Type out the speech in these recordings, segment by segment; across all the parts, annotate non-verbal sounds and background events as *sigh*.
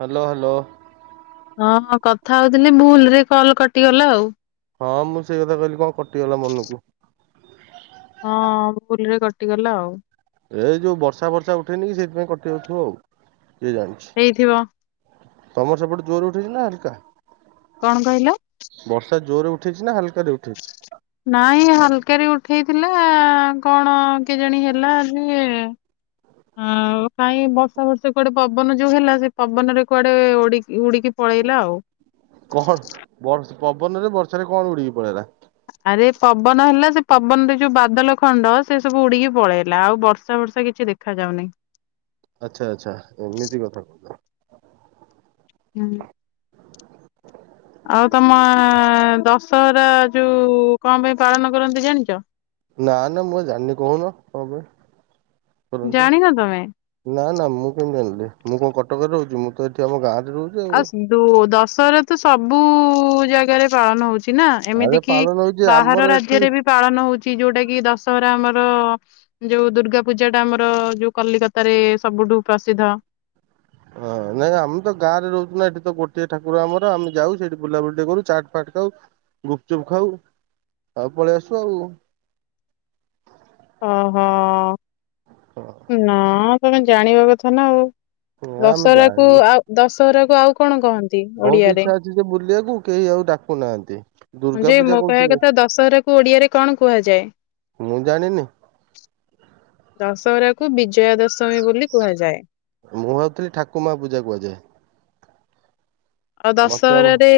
Hello hello. ହଁ କଥା ହଉଥିଲି ଭୁଲରେ କଲ କଟିଗଲା ଆଉ। ହଁ ମୁଁ ସେଇ କଥା କହିଲି କଣ କଟିଗଲା ମନକୁ। ହଁ ଭୁଲରେ କଟିଗଲା ଆଉ। ଏଇ ଯୋଉ ବର୍ଷା ଫର୍ଷା ଉଠେଇନି କି ସେଇଥିପାଇଁ କଟି ଯାଉଥିବ ଆଉ। କିଏ ଜାଣିଛି। ହେଇଥିବ। ତମର ସେପଟେ ଜୋର ଉଠେଇଛି ନା ହାଲକା? କଣ କହିଲ? ବର୍ଷା ଜୋରରେ ଉଠେଇଛି ନା ହାଲକାରେ ଉଠେଇଛି? ନାଇଁ ହାଲକାରେ ଉଠେଇଥିଲା କଣ କେଜାଣି ହେଲା ଯେ ଆଉ କାଇଁ ବର୍ଷା ଫର୍ଷା କୁଆଡେ ପବନ ଯୋଉ ହେଲା ସେ ପବନରେ କୁଆଡେ ଉଡିକି ଉଡ଼ିକି ପଳେଇଲା ଆଉ କଣ ବର୍ଷ ପବନରେ ବର୍ଷାରେ କଣ ଉଡିକି ପଳେଇଲା? ୟେ ପବନ ହେଲା ସେ ପବନରେ ଯୋଉ ବାଦଲ ଖଣ୍ଡ ସେ ସବୁ ଉଡିକି ପଳେଇଲା ଆଉ ବର୍ଷା ଫର୍ଷା କିଛି ଦେଖ ଖାଯାଉନହିଁ। ଆଛା ଆଚ୍ଛା ଏମିତି କଥା କହୁଛ। ହୁଁ। ଆଉ ତମ ଦଶହରା ଯୋଉ କଣ ପାଇଁ ପାଳନ କରନ୍ତି ଜାଣିଚ? ନା ନା ମୁଁ ଜାଣିନି କହୁନ କଣ ପାଇଁ? କରନ୍ତି ଜାଣିନ ତମେ? ନା ନା ମୁଁ କେମିତି ଜାଣିଲି ମୁଁ କଣ କଟକରେ ରହୁଛି ମୁଁ ତ ଏଠି ଆମ ଗାଁରେ ଆଉ ଶ୍ ଦୁ ଦଶହରା ତ ସବୁ ଜାଗାରେ ପାଳନ ହଉଛି। ନା ଏମିତି ଆରେ କି ପାଳନ ହଉଛି ଆମର ବାହାର ଏଠି ରାଜ୍ୟରେ ବି ପାଳନ ହଉଛି ଯୋଉଟା କି ଦଶହରା ଆମ ର ଯୋଉ ଦୁର୍ଗା ପୂଜାଟା ଆମର ଯୋଉ କଲିକତାରେ ସବୁଠୁ ପ୍ରସିଦ୍ଧ *inaudible* ହଁ ନାଇଁ ଆମେ ତ ଗାଁରେ ରହୁଚୁ ନା ଏଠି ତ ଗୋଟିଏ ଠାକୁର ଆମର ଆମେ ଯାଉ ସେଠି ବୁଲାବୁଲି ଟିକେ କରୁ ଚାଟ ଫାଟ ଖାଉ ଗୁପଚୁପ ଖାଉ ଆଉ ପଳେଇ ଆସୁ ଆଉ। *inaudible* ଓହୋ ନା ତମେ ଜାଣିବା କଥା ନା ଆଉ। ହଁ ଆମେ ଦଶହରା କୁ ଜାଣିନୁ ଆଉ ଦଶହରା କୁ ଆଉ କଣ କହନ୍ତି ଓଡିଆରେ। କୁ କେହି ଆଉ ଡାକୁନାହାନ୍ତି। ହଁ ଦୁର୍ଗା ଯେ ପୂଜା ମୋ କହିବା କହୁଥିବେ କଥା ଦଶହରା କୁ ଓଡିଆରେ କଣ କୁହାଯାଏ। ମୁଁ ଜାଣିନି ଦଶ ହରା କୁ। ବିଜୟା ଦଶମୀ ବୋଲି କୁହାଯାଏ। ମୁଁ ଭାବୁଥିଲି ଠାକୁମା ପୂଜା କୁହାଯାଏ। ଆଉ ମତେ ଆମ ଦଶହରାରେ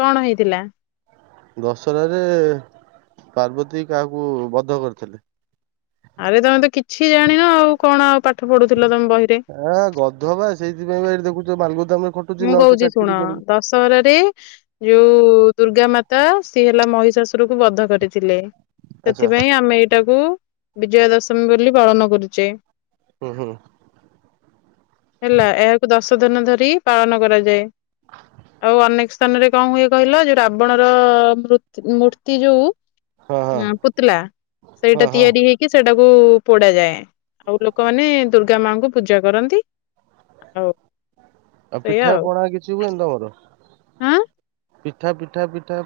କଣ ହେଇଥିଲା। ଦଶରା ରେପାର୍ବତୀ କାହାକୁ ବଧ କରିଥିଲେ। ଆରେ ତମେ ତ କିଛି ଜାଣିନ ଆଉ କଣ ଆଉ ପାଠ ପଢୁଥିଲ ତମ ବହିରେ। ଆ ଗଧ ବା ସେଇଥିପାଇଁ ବା ଏଇଠି ଦେଖୁଛ ମାଲ ଗୋ। ମୁଁ କହୁଛି ଶୁଣ ଦଶହରାରେ ଯୋଉ। ଦୁର୍ଗା ମାତା ସିଏ ହେଲା ମହିଷାଶୁର କୁ ବଧ କରିଥିଲେ। ଆଚ୍ଛା ସେଥିପାଇଁ ଆମେ ଏଇଟାକୁ ବିଜୟା ଦଶମୀ ବୋଲି ପାଳନ କରୁଛେ। ହୁଁ ହୁଁ ହେଲା ଏହାକୁ ଦଶ ଦିନ ଧରି। ପାଳନ କରାଯାଏ। ଆଉ ଅନେକ ସ୍ଥାନରେ କଣ ହୁଏ କହିଲ ଯୋଉ ରାବଣର ମୂର୍ତ୍ ମୂର୍ତ୍ତି ଯୋଉ। ହଁ ପୁତଲା ହଁ ସେଇଟା ହଁ ତିଆରି ହେଇକି ସେଟା। ସେଟାକୁ ପୋଡା ଯାଏ ଆଉ ଲୋକ ମାନେ ଦୁର୍ଗା ମାଙ୍କୁ ପୂଜା କରନ୍ତି। ହଉ ଆଉ ପିଠା ପଣା କିଛି ହୁଏନି ତମର? ହଁ ପିଠା ପିଠା ପିଠା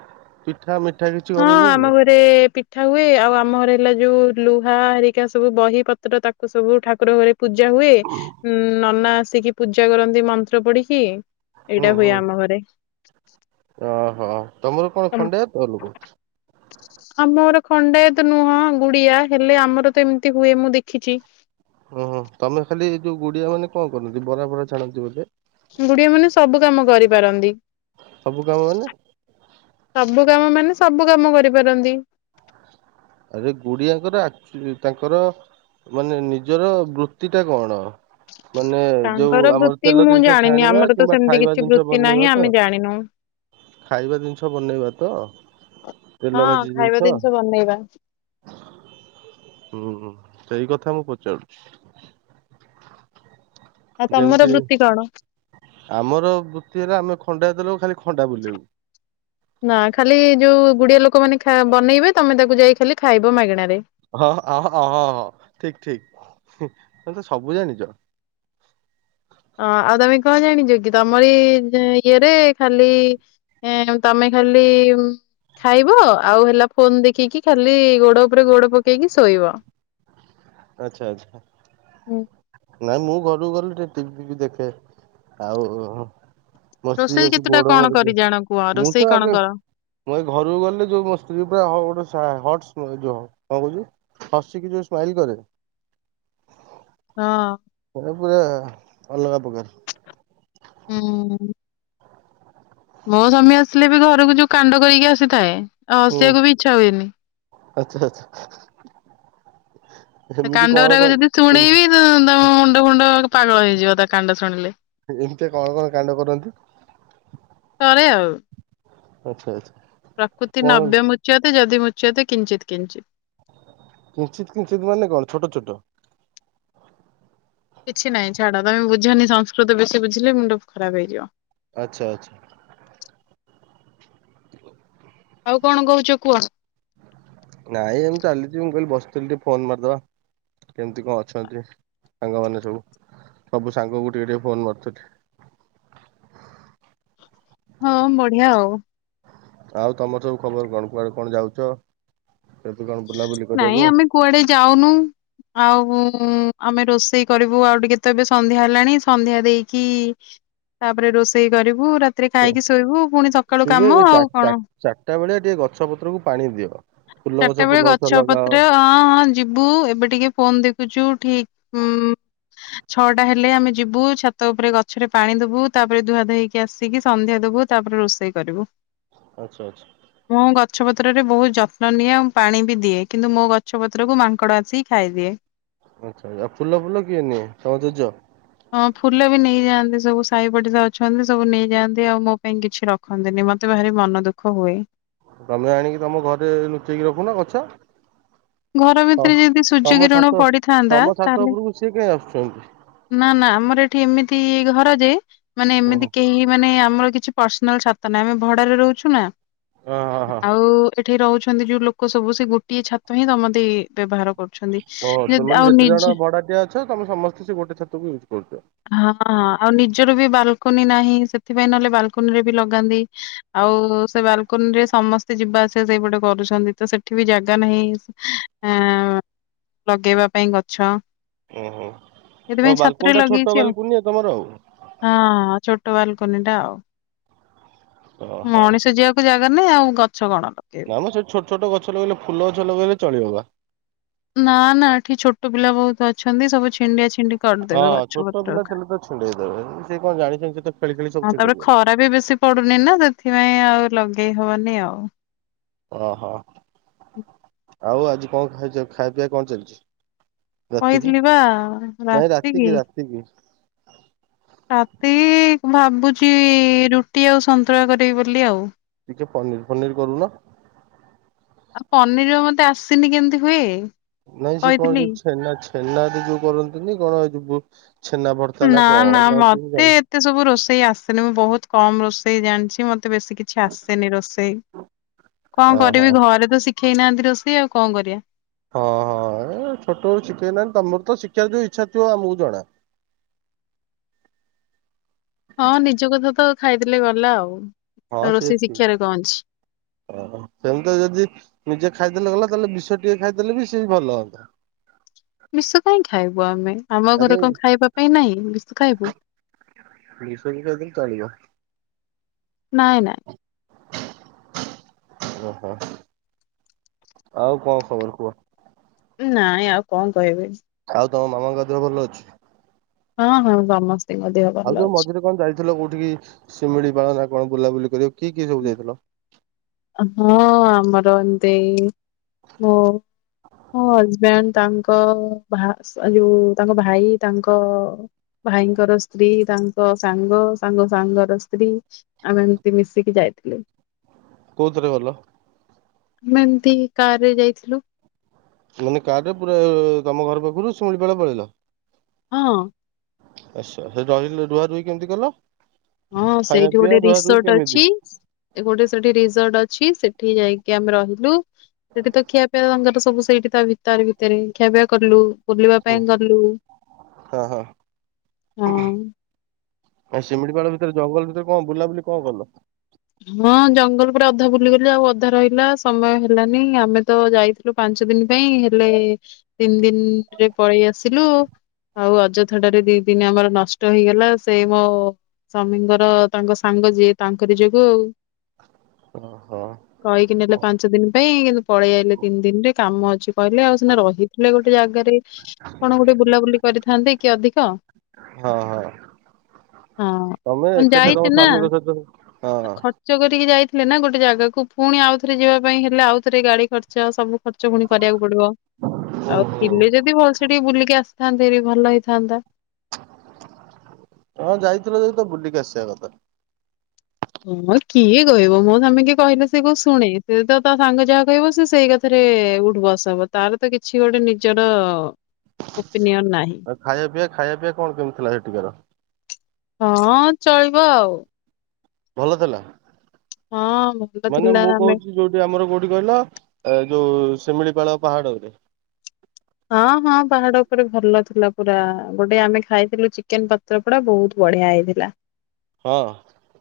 ପିଠା ମିଠ୍ ହଁ ଆମ ଘରେ ପି ଠା ହୁଏ ଆଉ ଆମ ଘର ହେଲା ଯୋଉ ଲୁହା ହରିକା ସବୁ ବହି ପତ୍ର ତାକୁ ସବୁ ଠାକୁର ଘରେ ପୂଜା ହୁଏ ଉଁ ନନା ଆସିକି ପୂଜା କରନ୍ତି ମନ୍ତ୍ର ପଢିକି। ହୁଁ ଏଇଟା ହୁଏ ହୁଁ। ଆମ ଘରେ ଓହୋ ତମର କଣ ଖଣ୍ଡାୟତ ଲୋକ? ଆମର ଖଣ୍ଡାୟତ ନୁହଁ ଗୁଡିଆ ହେଲେ ଆମର ତ ଏମିତି ହୁଏ ମୁଁ ଦେଖିଛି। ଓହୋ ତମେ ଖାଲି ଏଇ ଯୋଉ ଗୁଡିଆ ମାନେ କଣ କରନ୍ତି ବରା ବରା ଛାଣନ୍ତି ବୋଧେ। ଗୁଡିଆ ମାନେ ସବୁ କାମ କରିପାରନ୍ତି। ସବୁ କାମ ମାନେ ସବୁ କାମ ମାନେ ସବୁ କାମ କରିପାରନ୍ତି। ଆରେ ଗୁଡିଆଙ୍କର ଆକ୍ଟୁଲି ତାଙ୍କର ମାନେ ନିଜର ବୃତ୍ତି ଟା କଣ? ମାନେ ଯୋଉ ତାଙ୍କର ଆମର ବୃତ୍ତି ତେଲ ମୁଁ ଜିନିଷ ଜାଣିନି ଛାଣିବା ଆମର ତ କିମ୍ବା ସେମିତି ଖାଇବା କିଛି ଜିନିଷ ବୃତ୍ତି ନାହିଁ ବନେଇବା ଆମେ ତ? ଜାଣିନୁ ଖାଇବା ଜିନିଷ ବନେଇବା ତ? ତେଲ ହଁ ଭାଜି ଖାଇବା ଜିନିଷ ବନେଇବା। ହୁଁ ସେଇ କଥା ମୁଁ ପଚାରୁଛି। ଆଉ ଯେମିତି ତମର ବୃତ୍ତି କଣ? ଆମର ବୃତ୍ତିରେ ଆମେ ଖଣ୍ଡାୟ ଦଲୁ ଖାଲି ଖଣ୍ଡା ବୁଲେଇବୁ ନା ଖାଲି ଯୋଉ ଗୁଡିଆ ଲୋକମାନେ ଖାଇ ବନେଇବେ ତମେ ତାକୁ ଯାଇ ଖାଲି ଖାଇବ ମାଗଣାରେ ହଁ ହଁ ଅହଁ ଅ ହଁ ଠିକ୍ ଠିକ୍ ତେମେ ତ ସବୁ ଜାଣିଚ। *inaudible* ହଁ ଆଉ ତମେ କଣ ଜାଣିଛ କି ତମରି ଇଏରେ ଖାଲି ଏଁ ତମେ ଖାଲି ଉଁ। ଖାଇବ। ଆଉ ହେଲା ଫୋନ ଦେଖିକି ଖାଲି ଗୋଡ ଉପରେ ଗୋଡ ପକେଇକି ଶୋଇବ। ଆଚ୍ଛା! ଆଚ୍ଛା! ହୁଁ। ନାଇଁ ମୁଁ ଘର ଆଡୁ ଗଲେ ଟିକେ ଟି ଭି ଫିଭି ଦେଖେ, ଆଉ ମୋ ସ୍ତ୍ରୀ ରୋଷେଇ ଆସି କେତେଟା ଗୋଡ କଣ କରି ମୋଡିଦେଏ ଜାଣ କୁହ ମୁଁ ରୋଷେଇ ତ କଣ ଆଗେ କର? ମୁଁ ଏଇ ଘରକୁ ଗଲେ ଯୋଉ ମୋ ସ୍ତ୍ରୀ ପୁରା ହଁ ଗୋଟେ ଆଚ୍ଛା ହଟ୍ସ୍ ଯୋଉ କଣ କହୁଛ ହସିକି ଯୋଉ ସ୍ମାଇଲ କରେ? ମାନେ ହଁ। ପୁରା ଅଲଗା ପ୍ରକାର ହୁଁ। ମୋ ସ୍ୱାମୀ ଆସିଲେ ବି ଘରକୁ ଯୋଉ କାଣ୍ଡ କରିକି ଆସିଥାଏ ଆଉ ହୁଁ ହସିବାକୁ ବି ଇଚ୍ଛା ହୁଏନି। ଆଚ୍ଛା ଆଚ୍ଛା। ତା ଏମିତି କାଣ୍ଡ କଣ ଗୁରାକ କଣ ଯଦି ଏମ- ଶୁଣେଇବି ତୋ ତମ ମୁଣ୍ଡ ଫୁଣ୍ଡ ପାଗଳ ହେଇଯିବ ତା କାଣ୍ଡ ଶୁଣିଲେ ଏନ୍ତିଆ କଣ କଣ କାଣ୍ଡ କରନ୍ତି? କରେ ଆଉ। ଆଚ୍ଛା ଆଚ୍ଛା। ପ୍ରକୃତି କଣ ନଵ୍ୟ ମୁଚ୍ୟତେ ଯଦି ମୁଚ୍ୟତେ କିଞ୍ଚିତ୍ କିଞ୍ଚିତ୍। କିଞ୍ଚିତ କିଞ୍ଚିତ ମାନେ କଣ ଛୋଟ ଛୋଟ। କିଛି ନାହିଁ ଛାଡ ତମେ ବୁଝନି ସଂସ୍କୃତ ବେଶୀ ବୁଝିଲେ ମୁଣ୍ଡ ଖରାପ ହେଇଯିବ। ଆଚ୍ଛା ଆଚ୍ଛା। ଆଉ କଣ କହୁଛ କୁହ? ନାଇଁ ଏମିତି ଚାଲିଛି ମୁଁ କହିଲି ବସିଥିଲି ଟିକେ ଫୋନ ମାରିଦବା। କେମିତି କଣ ଅଛନ୍ତି ସାଙ୍ଗମାନେ ସବୁ। ସବୁ ସାଙ୍ଗକୁ ଟିକେ ଟିକେ ଫୋନ ମାରୁଥିଲି। *inaudible* ହଁ ବଢିଆ ଆଉ। ଆଉ ତମର ସବୁ ଖବର କଣ କୁଆଡେ କଣ ଯାଉଛ। କେବେ କଣ ବୁଲାବୁଲି ନାଇଁ କରିବାକୁ ଆମେ କୁଆଡେ ଯାଉନୁ ଆଉ। ହୁଁ ଆମେ ରୋଷେଇ କରିବୁ ଆଉ ଟିକେ ତ ଏବେ ସନ୍ଧ୍ୟା ହେଲାଣି ସନ୍ଧ୍ୟା ଦେଇକି। ତାପରେ ରୋଷେଇ କରିବୁ ରାତିରେ ଖାଇକି ଶୋଇବୁ ପୁଣି ସକାଳୁ କାମ ଆଉ କଣ। ଗୋଟିଏ ଗଛପତ୍ରକୁୁ ପାଣି ଦିଅ। ଫୁଲ ଚାରିଟା ଫୁଲ ବେଳେ ଗଛ ଲଗାଅ ପତ୍ର ହଁ ହଁ ଯିବୁ ଏବେ ଟିକେ ଫୋନ ଦେଖୁ। ଛୁ ଠିକ ହୁଁ। ଛଅଟା ହେଲେ ଆମେ ଯିବୁ ଛାତ ଉପରେ ଗଛରେ ପାଣି ଦବୁ ତାପରେ ଧୁଆ ଧୁଇ ହେଇକି ଆସିକି ସନ୍ଧ୍ୟା ଦବୁ। ତାପରେ ରୋଷେଇ କରିବୁ। ଆଚ୍ଛା ଆଚ୍ଛା। ମୁଁ ଗଛ ପତ୍ରରେ ବହୁତ ଯତ୍ନ ନିଏ ଆଉ ମୁଁ ପାଣି ବି ଦିଏ କିନ୍ତୁ ମୋ ଗଛ ପତ୍ରକୁ ମାଙ୍କଡ ଆସିକି ଖାଇଦିଏ। ଆଚ୍ଛା ଆଉ ଫୁଲ ଫୁଲ କିଏ ନି ତାଙ୍କ ଯେଜ। ହଁ ଫୁଲ ବି ନେଇଯାଆନ୍ତି ସବୁ ସାହି ପଡିଶା ଅଛନ୍ତି ସବୁ ନେଇ ଯାଆନ୍ତି ଆଉ ମୋ ପାଇଁ କିଛି ରଖନ୍ତିନି। ମତେ ଭାରି ମନ ଦୁଃଖ ହୁଏ। ତମେ ଆଣିକି ତମ ଘରେ ଲୁଚେଇକି ରଖୁ ନ ଗଛ। ଘର ହଁ ଭିତରେ ଯଦି ସୂର୍ଯ୍ୟ ତମ କିରଣ ଛାତ ପଡିଥାନ୍ତା ତମ ଛାତ ତାହେଲେ ଉପରକୁ ସିଏ କାଇଁ ଆସୁଛି। ନା ନା ଆମର ଏଠି ଏମିତି ଘର ଯେ ମାନେ ଓହୋ। ଏମିତି କେହି ମାନେ। ଆମର କିଛି ପର୍ସନାଲ ଛାତ ନାହିଁ ଆମେ ଭଡାରେ ରହୁଛୁ ନା ହଁ ହଁ ହଁ ଆଉ ଏଠି ରହୁ ଛ। ଛନ୍ତି ଯୋଉ ଲୋକ ସବୁ ସେଇ ଗୋଟିଏ ଛାତ ହିଁ ସମତେ ବ୍ୟବହାର। କରୁଛନ୍ତି। ଓ ତ ଯଦି ମାନେ ଆଉ ଯେତେ ନିଜେ ଜଣ ଭଡାଟିଏ ଅଛ ତମେ ସମସ୍ତେ ସେ ଗୋଟେ ଛାତକୁ ଇଉଜ୍। ହଁ ହଁ ଆଉ ନିଜର ବି ବାଲକୁନି ନାହିଁ। ହିଁ ସେଥିପାଇଁ ନହେଲେ ବାଲକୁନି ରେ ବି ଲଗାନ୍ତି ଆଉ ସେ ବାଲକୁନି ରେ ସମସ୍ତେ ଯିବା ଆସିବା ସେଇ। ପଟେ କରୁଛନ୍ତି ତ ସେଠି ବି ଜାଗା ନାହିଁ ଆ। ଲଗେଇବା ପାଇଁ ଗଛ। ଓହୋ ଓ ବାଲକୁନି ଟା ଛୋଟ ବାଲ୍ ହଁ ହଁ ଛୋଟ ବାଲକୁନି ଟା ଆଉ। ଓହୋ ମଣିଷ ଯିବାକୁ ଜାଗା ନାହି ଆଉ ଗ ନା ମ ସେଇ ଛୋଟ ଛୋଟ ଗଛ ଲଗେଇଲେ ଫୁଲ ଗଛ ଲଗେଇଲେ ଚଳିବ ବା। ନା ନା ଏଠି ଛୋଟ ପିଲା ବହୁତ ଅଛନ୍ତି ସବୁ ଛିଣ୍ଡା ଚିଣ୍ଡି। ହଁ ଛୋଟ ପିଲା ଥିଲେ ତ ଛିଣ୍ଡେଇଦବେ ସେ କଣ ଜାଣିଛନ୍ତି ସେ ତ ଖେଳି ଖେଳି ସବୁ ଛିଣ୍ଡେଇ ଦେବେ। ବେଶ ପଡୁନି ନା ସେଥିପାଇଁ ଆଉ ଲଗେଇ ହବନି ଆଉ। ଓହୋ ଆଉ ଆଜି କଣ ଖାଇଛ ଖାଇ ପିଇ କଣ ଚାଲିଛି? ରାତିକି? କହିଥିଲି ବା ନାଇଁ ରାତି କିି ରାତିକି ରାତିକି ରାତି ଭାବୁଛି ରୁଟି ଆଉ ସନ୍ତୁଳା କରିବି ବୋଲି ଆଉ। ଟିକେ ପନିର ପନିର କରୁନ। ଆଉ ପନିର ମତେ ଆସିନି କେମିତି ହୁଏ? ନାଇଁ ସେ କଣ କହିଥିଲି। ଯୋଉ ଛେନା ଛେନାରେ ଯୋଉ କରନ୍ତିନି କଣ ଯ ନା ନା ମତେ ଏତେ ସବୁ ରୋଷେଇ ଆସନି ମୁଁ ବହୁତ କମ ରୋଷେଇ ଜାଣିଛି ମତେ ବେଶୀ କିଛି ଆସେନି ରୋଷେଇ କଣ ଓହୋ। କରିବି ଘରେ ତ ଶି ଖେଇନାହାନ୍ତି ରୋଷେଇ ଆଉ କଣ କରିବା? ହଁ ହଁ। ଏ ଛୋଟବେଳୁ ଶିଖେଇ ନାହି ତମର ତ ଶିଖାର ଯୋଉ ଇଚ୍ଛା ଥିବ ଆମକୁ ଜଣା। ହଁ ନିଜ କଥା ତ ଖାଇଦେଲେ ଗଲା ଆଉ। ହଁ ରୋଷେଇ ସେଠ ଶିଖିବାରେ କଣ ଅଛି। ଓହୋ ସେମିତି ଯଦି ନିଜେ ଖାଇଦେଲେ ଗଲା ହେଲେ ବିଷ ଟିକେ ଖାଇଦେଲେ ବି ସେ ବି ଭଲ ହୁଅନ୍ତା। ବିଷ କାଇହିଁ ଖାଇବୁ ଆମେ ଆମ ଘରେ ଆରେ କଣ ଖାଇବା ପାଇଁ ନାହିଁ ବିଷ ଖାଇବୁ। *unintelligible* ନାଇଁ ନାଇଁ। ଓହୋ ଆଉ କଣ ଖବର କୁହ? ନାଇଁ ଆଉ କଣ କହିବି? ଆଉ ତମ ମାମା ଙ୍କ ଦେହ ଭଲ ଅଛି। ହଁ ହଁ ସମସ୍ତେ। ଆଉ ଯୋଉ ମଝିରେ କଣ ଯାଇଥିଲ କୋଉଠିକି ସିମିଳିପାଳନା କଣ ବୁଲାବୁଲି କରିବାକୁ। କି କି ସବୁ ଯାଇଥିଲ? ହଁ ଆମର ଦେଇ ହ। ହଁ ହଜବଣ୍ଡ ତାଙ୍କ ଯୋଉ ତାଙ୍କ ଭାଇ ତାଙ୍କ ଭାଇଙ୍କର ସ୍ତ୍ରୀ ତାଙ୍କ ସାଙ୍ଗ ସାଙ୍ଗ ସାଙ୍ଗର ସ୍ତ୍ରୀ ଆମେ ଏମତି ମିଶିକି ଯାଇଥିଲୁ। *inaudible* କୋଉଥିରେ ଗଲ? ଆମେ ଏମିତି କାର ରେ ଯାଇଥିଲୁ? ମାନେ କାର ରେ ପୁରା ତମ ଘର ପାଖରୁ ଶିମିଳି ପାଳ ପଳେଇଲ। ହଁ। ଆଚଛା ସେ ରହିଲେ ରୁହା ରୁହି କେମିତି ଗଲ? ହଁ ସେଇଠି ଗୋଟେ ରିସୋର୍ଟ କେମିତି? ଅଛି ଗୋଟେ ସେଠି ରିସର୍ଟ ଅ ଛି, ସେଠି ଯାଇକି ଆମେ ରହିଲୁ ସେଠି ତ ଖିଆପିଆ ରଙ୍ଗର ସବୁ ସେଇଠି ତା ଭିତରେ ଭିତରେ ଖିଆ ପିଆ କଲୁ। ବୁଲିବା ହୁଁ ପାଇଁ ଗଲୁ ହଁ ହଁ ହଁ। ଆ ଶିମିଡିପାଡ ଭିତରେ ଜଙ୍ଗଲ ଭିତରେ କଣ ବୁଲାବୁଲି କଣ କଲ? ହଁ ଜଙ୍ଗଲ ପୁରା ଅଧା ବୁଲିଗଲି ଆଉ ଅଧା ରହିଲା ସମୟ ହେଲାନି ଆମେ ତ ଯାଇଥିଲୁ ପାଞ୍ଚ ପାଞ୍ଚ ଦିନ ପାଇଁ ହେଲେ ତିନି ଦିନରେ ପଳେଇ ଆସିଲୁ ଆଉ ଅଯଥାଟାରେ ଦି ଦିନ ଆମର ନଷ୍ଟ ହେଇଗଲା ସେଇ ମୋ ସାମୀଙ୍କର ତାଙ୍କ ସାଙ୍ଗ ଯିଏ ତାଙ୍କରି ଯୋଗୁ ଆଉ। ଓହୋ କହିକି ନେଲେ ପାଞ୍ଚ ଦିନ ପାଇଁ କିନ୍ତୁ ପଳେଇ ଆଇଲେ ତିନି ଦିନରେ କାମ ଅଛି କହିଲେ ଆଉ ସିନା ରହିଥିଲେ ଗୋଟେ ଜଗରେ କଣ ଗୋଟେ ବୁଲାବୁଲି କରିଥାନ୍ତି କି ଅଧିକ ହଁ ହଁ। ହଁ। ଏକାଠେ ତମ ସଵାମୀଙ୍କ ସହିତ ହଁ। ଉ ଖର୍ଚ୍ଚ କରିକି ଯାଇଥା ହେଲେ ନା ଗୋଟେ ଜାଗାକୁ ପୁଣି ଆଉଥରେ ଯିବା ପାଇଁ ହେଲେ ଆଉଥରେ ଗାଡି ଖର୍ଚ୍ଚ ସବୁ ଖର୍ଚ୍ଚ ପୁଣି କରିବାକୁ ପଡିବ। ଓ ଆଉ ହୋ ଥିଲେ ଯଦି ଭଲ ସେ ଟିକେ ବୁଲିକି ଆସିଥାନ୍ତେ ଭଲ ହେଇଥାନ୍ତା। *inaudible* ହଁ ଯାଇଥିଲ ଯ ତ ବୁଲିକି ଆସିବା କଥା। ହଁ କିଏ କହିବ ମୁଁ ତମେ କି କହିଲେ ସେ କଉ ଶୁଣେ ସେ ତ ତା ସାଙ୍ଗ ଯାହା କହିବ ସେ ସେଇ କଥାରେ ଉଠବସ ହବ ତାର ତ କିଛି ଗୋଟେ ନିଜର ଓପିନିଅନ ନାହିଁ ଆଉ ଖାଇବା ପିଇ ଖାଇବା ପିଇ କଣ କେମିତି ଥିଲା ସେଠିକାର ହଁ ଚଳିବ ଆଉ ଭଲ ଦେଥିଲା ଆଉ ହଁ ଭଲ ମାନେ ଥିଲା ମୁଁ ଆମେ କହୁଛି ଯୋଉଠି ଆମର କୋଉଠି କହିଲ ଯୋଉ ଶିମଳିପଡ଼ ପହାଡ଼ ଉପରେ ହଁ ହଁ ପାହାଡ ଉପରେ ଭଲ ଥିଲା ପୁରା ଗୋଟେ ଆମେ ଖାଇଥିଲୁ ଚିକେନ ପତ୍ର ପଡା ବହୁତ ଭ ବଢିଆ ହେଇଥିଲା। ହଁ।